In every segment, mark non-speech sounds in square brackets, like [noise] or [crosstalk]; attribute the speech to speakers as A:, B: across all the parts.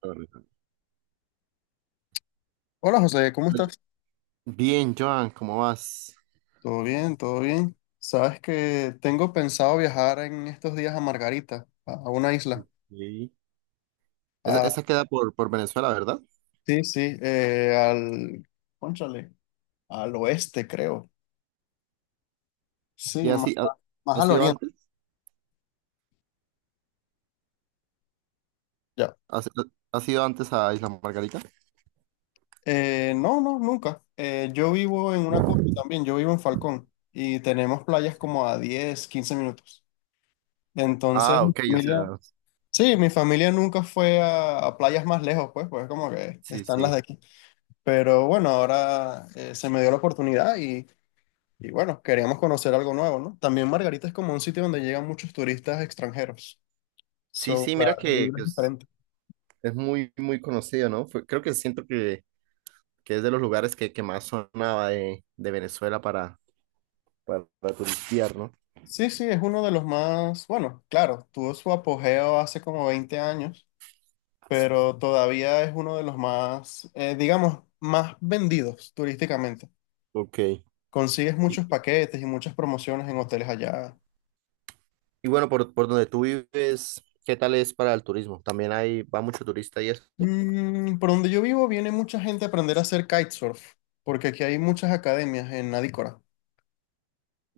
A: Correcto.
B: Hola José, ¿cómo
A: Oye.
B: estás?
A: Bien, Joan, ¿cómo vas?
B: Todo bien, todo bien. Sabes que tengo pensado viajar en estos días a Margarita, a una isla.
A: Ok. Esa,
B: Ah,
A: esa queda por Venezuela, ¿verdad?
B: sí, sí, cónchale, al oeste creo. Sí,
A: ¿Y
B: más,
A: así ha,
B: más- más
A: ha
B: al
A: sido
B: oriente.
A: antes?
B: Ya.
A: ¿Ha, si- Ha sido antes a Isla Margarita?
B: No, no, nunca. Yo vivo en una costa también, yo vivo en Falcón y tenemos playas
A: Sí.
B: como a 10, 15 minutos. Entonces,
A: Ah,
B: mi
A: ok, o
B: familia,
A: sea,
B: sí, mi familia nunca fue a playas más lejos, pues como que
A: sí,
B: están las
A: sí.
B: de aquí. Pero bueno, ahora se me dio la oportunidad y, bueno, queríamos conocer algo nuevo, ¿no? También Margarita es como un sitio donde llegan muchos turistas extranjeros.
A: Sí,
B: So,
A: sí,
B: la,
A: mira
B: la
A: que,
B: vibra
A: que
B: es
A: es,
B: diferente.
A: es muy, muy conocido, ¿no? Creo que siento que es de los lugares que más sonaba de Venezuela para turistear, ¿no?
B: Sí, sí, es uno de los más, bueno, claro, tuvo su apogeo hace como 20 años, pero todavía es uno de los más, digamos, más vendidos turísticamente.
A: Ok.
B: Consigues
A: Y,
B: muchos paquetes y muchas promociones en hoteles allá.
A: y bueno, por donde tú vives, ¿qué tal es para el turismo? ¿También va mucho turista y eso?
B: Por donde yo vivo viene mucha gente a aprender a hacer kitesurf, porque aquí hay muchas academias en Adícora.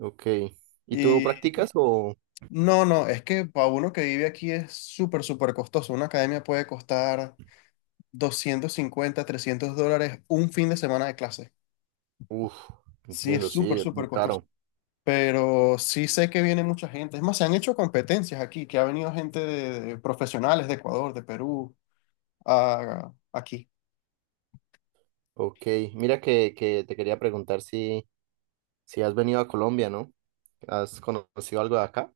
A: Ok. ¿Y tú lo
B: Y
A: practicas o?
B: no, no, es que para uno que vive aquí es súper, súper costoso. Una academia puede costar 250 $300 un fin de semana de clase.
A: Uf,
B: Sí, es
A: entiendo,
B: súper,
A: sí, es muy
B: súper costoso.
A: caro.
B: Pero sí sé que viene mucha gente. Es más, se han hecho competencias aquí, que ha venido gente de profesionales de Ecuador, de Perú, aquí.
A: Ok, mira que te quería preguntar si has venido a Colombia, ¿no? ¿Has conocido algo de acá?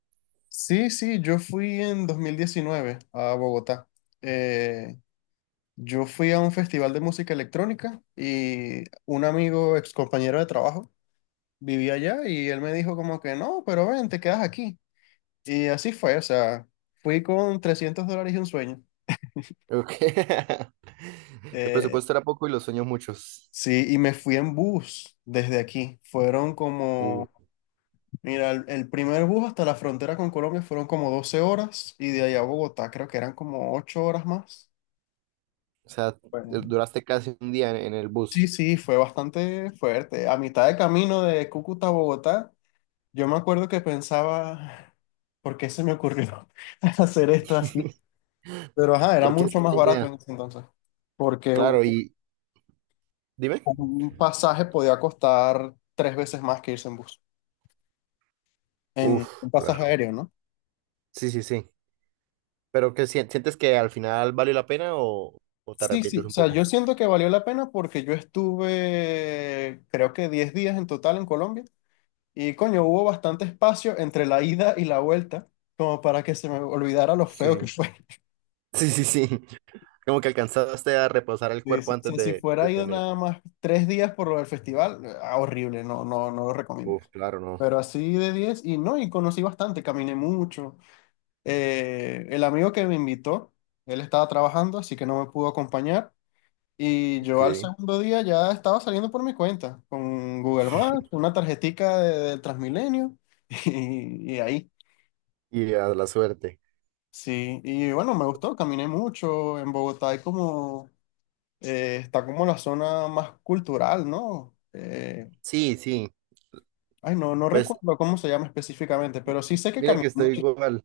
B: Sí, sí, yo fui en 2019 a Bogotá. Eh, yo fui a un festival de música electrónica y un amigo, ex compañero de trabajo, vivía allá y él me dijo como que no, pero ven, te quedas aquí. Y así fue, o sea, fui con $300 y un sueño.
A: Ok. [laughs] El
B: Eh,
A: presupuesto era poco y los sueños muchos.
B: sí, y me fui en bus desde aquí. Fueron
A: Uh,
B: como, mira, el primer bus hasta la frontera con Colombia fueron como 12 horas y de allá a Bogotá creo que eran como 8 horas más.
A: o sea, duraste casi un día en el
B: Sí,
A: bus.
B: sí, fue bastante fuerte. A mitad de camino de Cúcuta a Bogotá, yo me acuerdo que pensaba, ¿por qué se me ocurrió [laughs] hacer esto así?
A: [laughs]
B: Pero ajá, era
A: Porque esa
B: mucho
A: es
B: más
A: la
B: barato en
A: idea.
B: ese entonces, porque un,
A: Claro, y dime.
B: un pasaje podía costar tres veces más que irse en bus, en
A: Uf,
B: un pasaje
A: claro.
B: aéreo, ¿no?
A: Sí, sí, sí. ¿Pero qué sientes que al final valió la pena o te
B: Sí, sí,
A: arrepientes
B: o
A: un
B: sea,
A: poco?
B: yo siento que valió la pena porque yo estuve, creo que 10 días en total en Colombia. Y coño, hubo bastante espacio entre la ida y la vuelta, como para que se me olvidara lo feo que
A: Sí.
B: fue. [laughs]
A: Sí, sí, sí. Como que alcanzaste a reposar el
B: Sí,
A: cuerpo
B: sí. O
A: antes
B: sea, si
A: de
B: fuera ido
A: tener.
B: nada más 3 días por lo del festival, ah, horrible, no, no, no lo recomiendo.
A: Uf, claro, no.
B: Pero así de 10 y no, y conocí bastante, caminé mucho. El amigo que me invitó, él estaba trabajando, así que no me pudo acompañar. Y yo al
A: Ok.
B: segundo día ya estaba saliendo por mi cuenta, con Google Maps,
A: [laughs]
B: una tarjetica del Transmilenio [laughs] y, ahí.
A: Y a la suerte.
B: Sí, y bueno, me gustó, caminé mucho. En Bogotá hay como, está como la zona más cultural, ¿no?
A: Sí, sí.
B: Ay, no, no
A: Pues
B: recuerdo cómo se llama específicamente, pero sí sé que
A: mira
B: caminé
A: que estoy
B: mucho.
A: igual.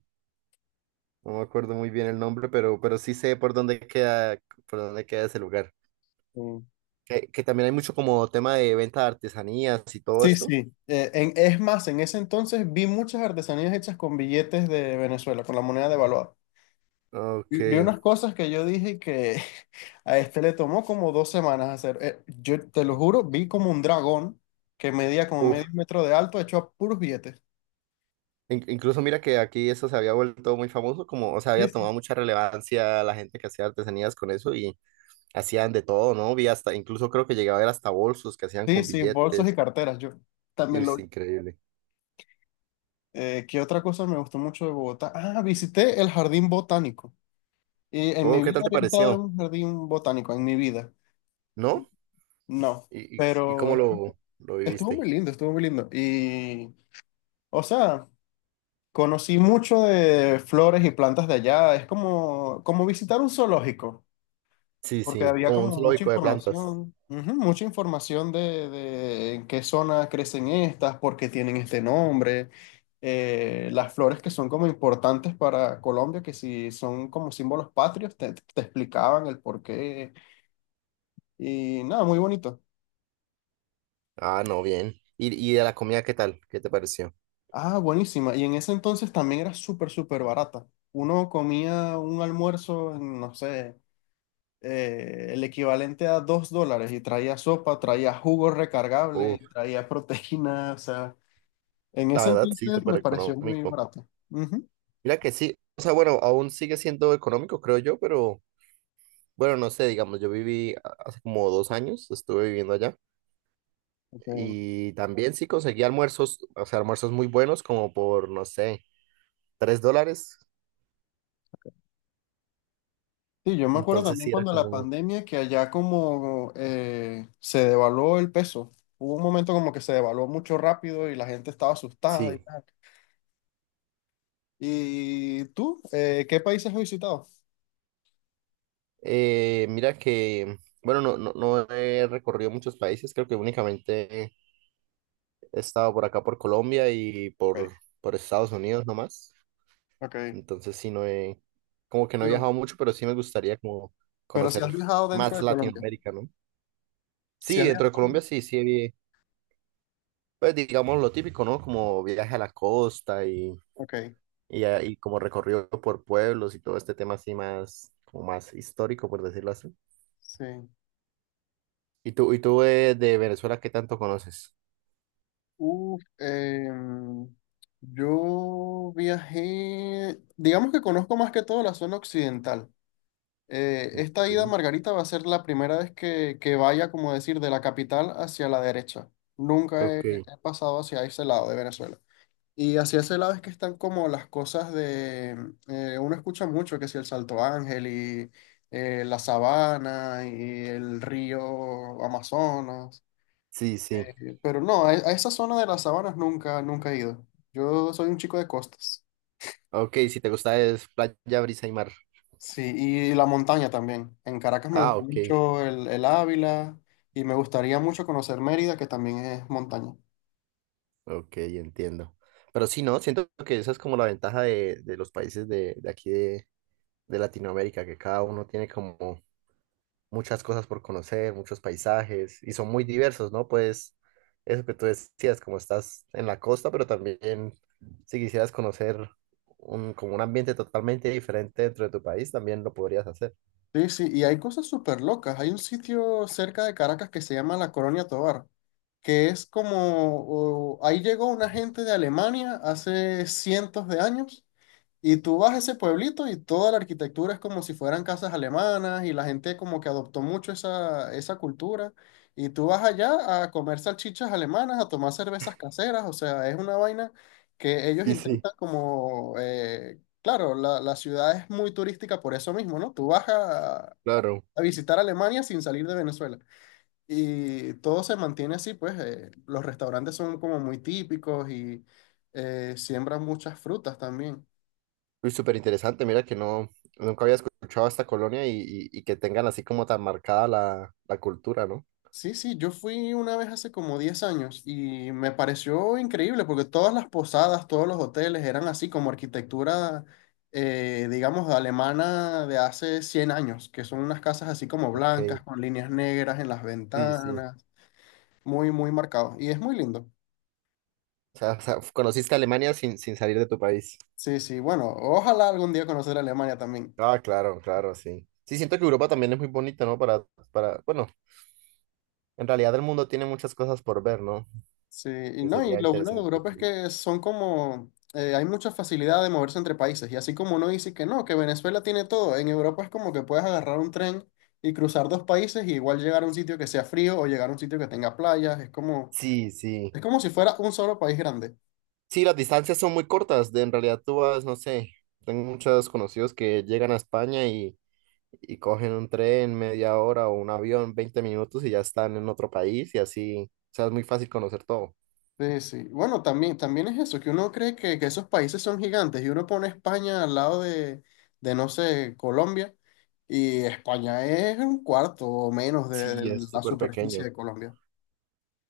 A: No me acuerdo muy bien el nombre, pero, sí sé por dónde queda ese lugar.
B: Mm.
A: Que también hay mucho como tema de venta de artesanías y todo
B: Sí,
A: esto.
B: sí. Es más, en ese entonces vi muchas artesanías hechas con billetes de Venezuela, con la moneda devaluada.
A: Ok.
B: Vi unas cosas que yo dije que [laughs] a este le tomó como 2 semanas hacer. Yo te lo juro, vi como un dragón que medía como
A: Uf.
B: medio metro de alto hecho a puros billetes.
A: Incluso mira que aquí eso se había vuelto muy famoso, como, o sea, había tomado mucha relevancia la gente que hacía artesanías con eso y, hacían de todo, ¿no? Vi hasta, incluso creo que llegaba a ver hasta bolsos que hacían
B: Sí,
A: con
B: sí, bolsos y
A: billetes.
B: carteras, yo también
A: Es
B: lo...
A: increíble.
B: ¿Qué otra cosa me gustó mucho de Bogotá? Ah, visité el jardín botánico. Y en
A: Oh,
B: mi
A: ¿qué tal
B: vida
A: te
B: había estado en
A: pareció?
B: un jardín botánico, en mi vida. Y
A: ¿No?
B: No,
A: ¿Y
B: pero
A: cómo lo
B: estuvo
A: viviste?
B: muy lindo, estuvo muy lindo. Y, o sea, conocí mucho de flores y plantas de allá. Es como, como visitar un zoológico.
A: Sí,
B: Porque
A: sí,
B: había
A: como un
B: como mucha
A: zoológico de plantas.
B: información, ujú, mucha información de en qué zona crecen estas, por qué tienen este nombre, las flores que son como importantes para Colombia, que si son como símbolos patrios, te explicaban el por qué y nada, muy bonito.
A: Ah, no, bien. ¿Y de la comida qué tal? ¿Qué te pareció?
B: Ah, buenísima. Y en ese entonces también era súper, súper barata. Uno comía un almuerzo, no sé, el equivalente a $2 y traía sopa, traía jugo recargable,
A: Uf,
B: traía proteína, o sea, en
A: la
B: ese
A: verdad sí,
B: entonces
A: súper
B: me pareció muy
A: económico.
B: barato. Ujú,
A: Mira que sí, o sea, bueno, aún sigue siendo económico, creo yo, pero bueno, no sé, digamos, yo viví hace como 2 años, estuve viviendo allá
B: ok.
A: y también sí conseguí almuerzos, o sea, almuerzos muy buenos como por, no sé, $3.
B: Sí, yo me acuerdo
A: Entonces
B: también
A: sí era
B: cuando la
A: como,
B: pandemia que allá como se devaluó el peso, hubo un momento como que se devaluó mucho rápido y la gente estaba asustada y
A: sí.
B: tal. ¿Y tú, qué países has visitado?
A: Mira que, bueno, no, no, no he recorrido muchos países, creo que únicamente he estado por acá, por Colombia y
B: Okay,
A: por Estados Unidos nomás.
B: okay.
A: Entonces sí, como que no he
B: Pero,
A: viajado mucho, pero sí me gustaría como
B: pero si has
A: conocer
B: viajado dentro
A: más
B: de Colombia,
A: Latinoamérica, ¿no?
B: si
A: Sí,
B: has
A: dentro de
B: viajado,
A: Colombia sí, sí, pues digamos lo típico, ¿no? Como viaje a la costa y,
B: ok,
A: y, a- y como recorrido por pueblos y todo este tema así más, como más histórico, por decirlo así.
B: sí.
A: y tú de Venezuela qué tanto conoces?
B: Uf, yo viajé, digamos que conozco más que todo la zona occidental. Esta ida a
A: Ok,
B: Margarita va a ser la primera vez que, vaya, como decir, de la capital hacia la derecha. Nunca he,
A: ok,
B: he pasado hacia ese lado de Venezuela. Y hacia ese lado es que están como las cosas uno escucha mucho que si el Salto Ángel y la sabana y el río Amazonas.
A: sí, sí.
B: Pero no, a esa zona de las sabanas nunca, nunca he ido. Yo soy un chico de costas.
A: Ok, si te gusta es playa, brisa y mar.
B: Sí, y la montaña también. En Caracas me gusta
A: Ah, ok,
B: mucho el Ávila y me gustaría mucho conocer Mérida, que también es montaña.
A: ok, entiendo. Pero sí, ¿no? Siento que esa es como la ventaja de los países de aquí de Latinoamérica, que cada uno tiene como muchas cosas por conocer, muchos paisajes, y son muy diversos, ¿no? Pues eso que tú decías, como estás en la costa, pero también si quisieras conocer como un ambiente totalmente diferente dentro de tu país, también lo podrías hacer.
B: Sí, sí, y hay cosas súper locas. Hay un sitio cerca de Caracas que se llama La Colonia Tovar, que es como, ahí llegó una gente de Alemania hace cientos de años. Y tú vas a ese pueblito y toda la arquitectura es como si fueran casas alemanas y la gente como que adoptó mucho esa cultura. Y tú vas allá a comer salchichas alemanas, a tomar cervezas caseras, o sea, es una vaina que ellos
A: Sí, sí,
B: intentan como, claro, la ciudad es muy turística por eso mismo, ¿no? Tú vas a,
A: claro.
B: a visitar Alemania sin salir de Venezuela. Y todo se mantiene así, pues los restaurantes son como muy típicos y siembran muchas frutas también.
A: Uy, súper interesante. Mira que no, nunca había escuchado esta colonia y, y que tengan así como tan marcada la cultura, ¿no?
B: Sí, sí, yo fui una vez hace como 10 años y me pareció increíble porque todas las posadas, todos los hoteles eran así como arquitectura, digamos, alemana de hace 100 años, que son unas casas así como blancas,
A: Ok,
B: con líneas negras en las
A: sí, sí.
B: ventanas, muy, muy marcados. Y es muy lindo.
A: O sea, conociste Alemania sin salir de tu país.
B: Sí, sí, bueno, ojalá algún día conocer Alemania también.
A: Ah, claro, claro, sí. Sí, siento que Europa también es muy bonita, ¿no? Para, bueno, en realidad el mundo tiene muchas cosas por ver, ¿no?
B: Sí, y
A: Que
B: no, y
A: sería
B: lo bueno de
A: interesante
B: Europa es
A: salir.
B: que son como, hay mucha facilidad de moverse entre países, y así como uno dice que no, que Venezuela tiene todo, en Europa es como que puedes agarrar un tren y cruzar dos países y igual llegar a un sitio que sea frío o llegar a un sitio que tenga playas,
A: Sí, sí.
B: es como si fuera un solo país grande.
A: Sí, las distancias son muy cortas. En realidad tú vas, no sé, tengo muchos conocidos que llegan a España y cogen un tren media hora o un avión 20 minutos y ya están en otro país y así, o sea, es muy fácil conocer todo.
B: Sí, sí. Bueno, también, también es eso, que uno cree que, esos países son gigantes y uno pone España al lado de no sé, Colombia, y España es un cuarto o menos de
A: Sí,
B: de
A: es
B: la
A: súper
B: superficie
A: pequeño.
B: de Colombia.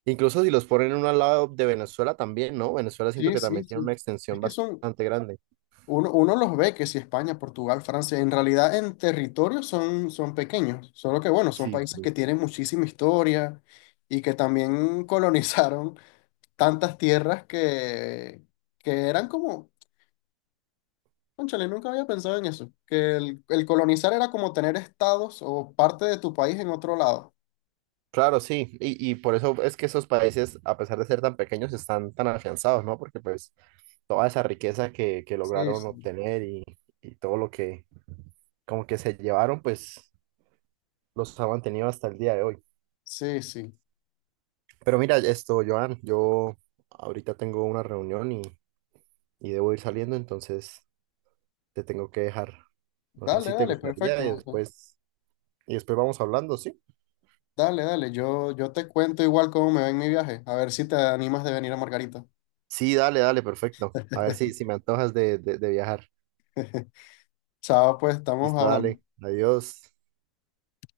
A: Incluso si los ponen uno al lado de Venezuela también, ¿no? Venezuela siento
B: Sí,
A: que
B: sí,
A: también tiene una
B: sí. Es
A: extensión
B: que son,
A: bastante grande.
B: uno los ve que si España, Portugal, Francia, en realidad en territorio son pequeños, solo que bueno, son
A: Sí,
B: países
A: sí.
B: que tienen muchísima historia y que también [laughs] colonizaron tantas tierras que eran como, cónchale, nunca había pensado en eso, que el colonizar era como tener estados o parte de tu país en otro lado.
A: Claro, sí, y por eso es que esos países, a pesar de ser tan pequeños, están tan afianzados, ¿no? Porque pues toda esa riqueza que
B: Sí,
A: lograron
B: sí,
A: obtener y todo lo que como que se llevaron, pues los ha mantenido hasta el día de hoy.
B: sí, sí.
A: Pero mira, esto, Joan, yo ahorita tengo una reunión y debo ir saliendo, entonces te tengo que dejar. No sé
B: Dale,
A: si te
B: dale,
A: gustaría y
B: perfecto.
A: después, y después vamos hablando, ¿sí?
B: Dale, dale, yo te cuento igual cómo me va en mi viaje, a ver si te animas de venir a Margarita.
A: Sí, dale, dale, perfecto. A ver si
B: [laughs]
A: me antojas de viajar.
B: Chao, pues estamos
A: Listo,
B: hablando.
A: dale. Adiós.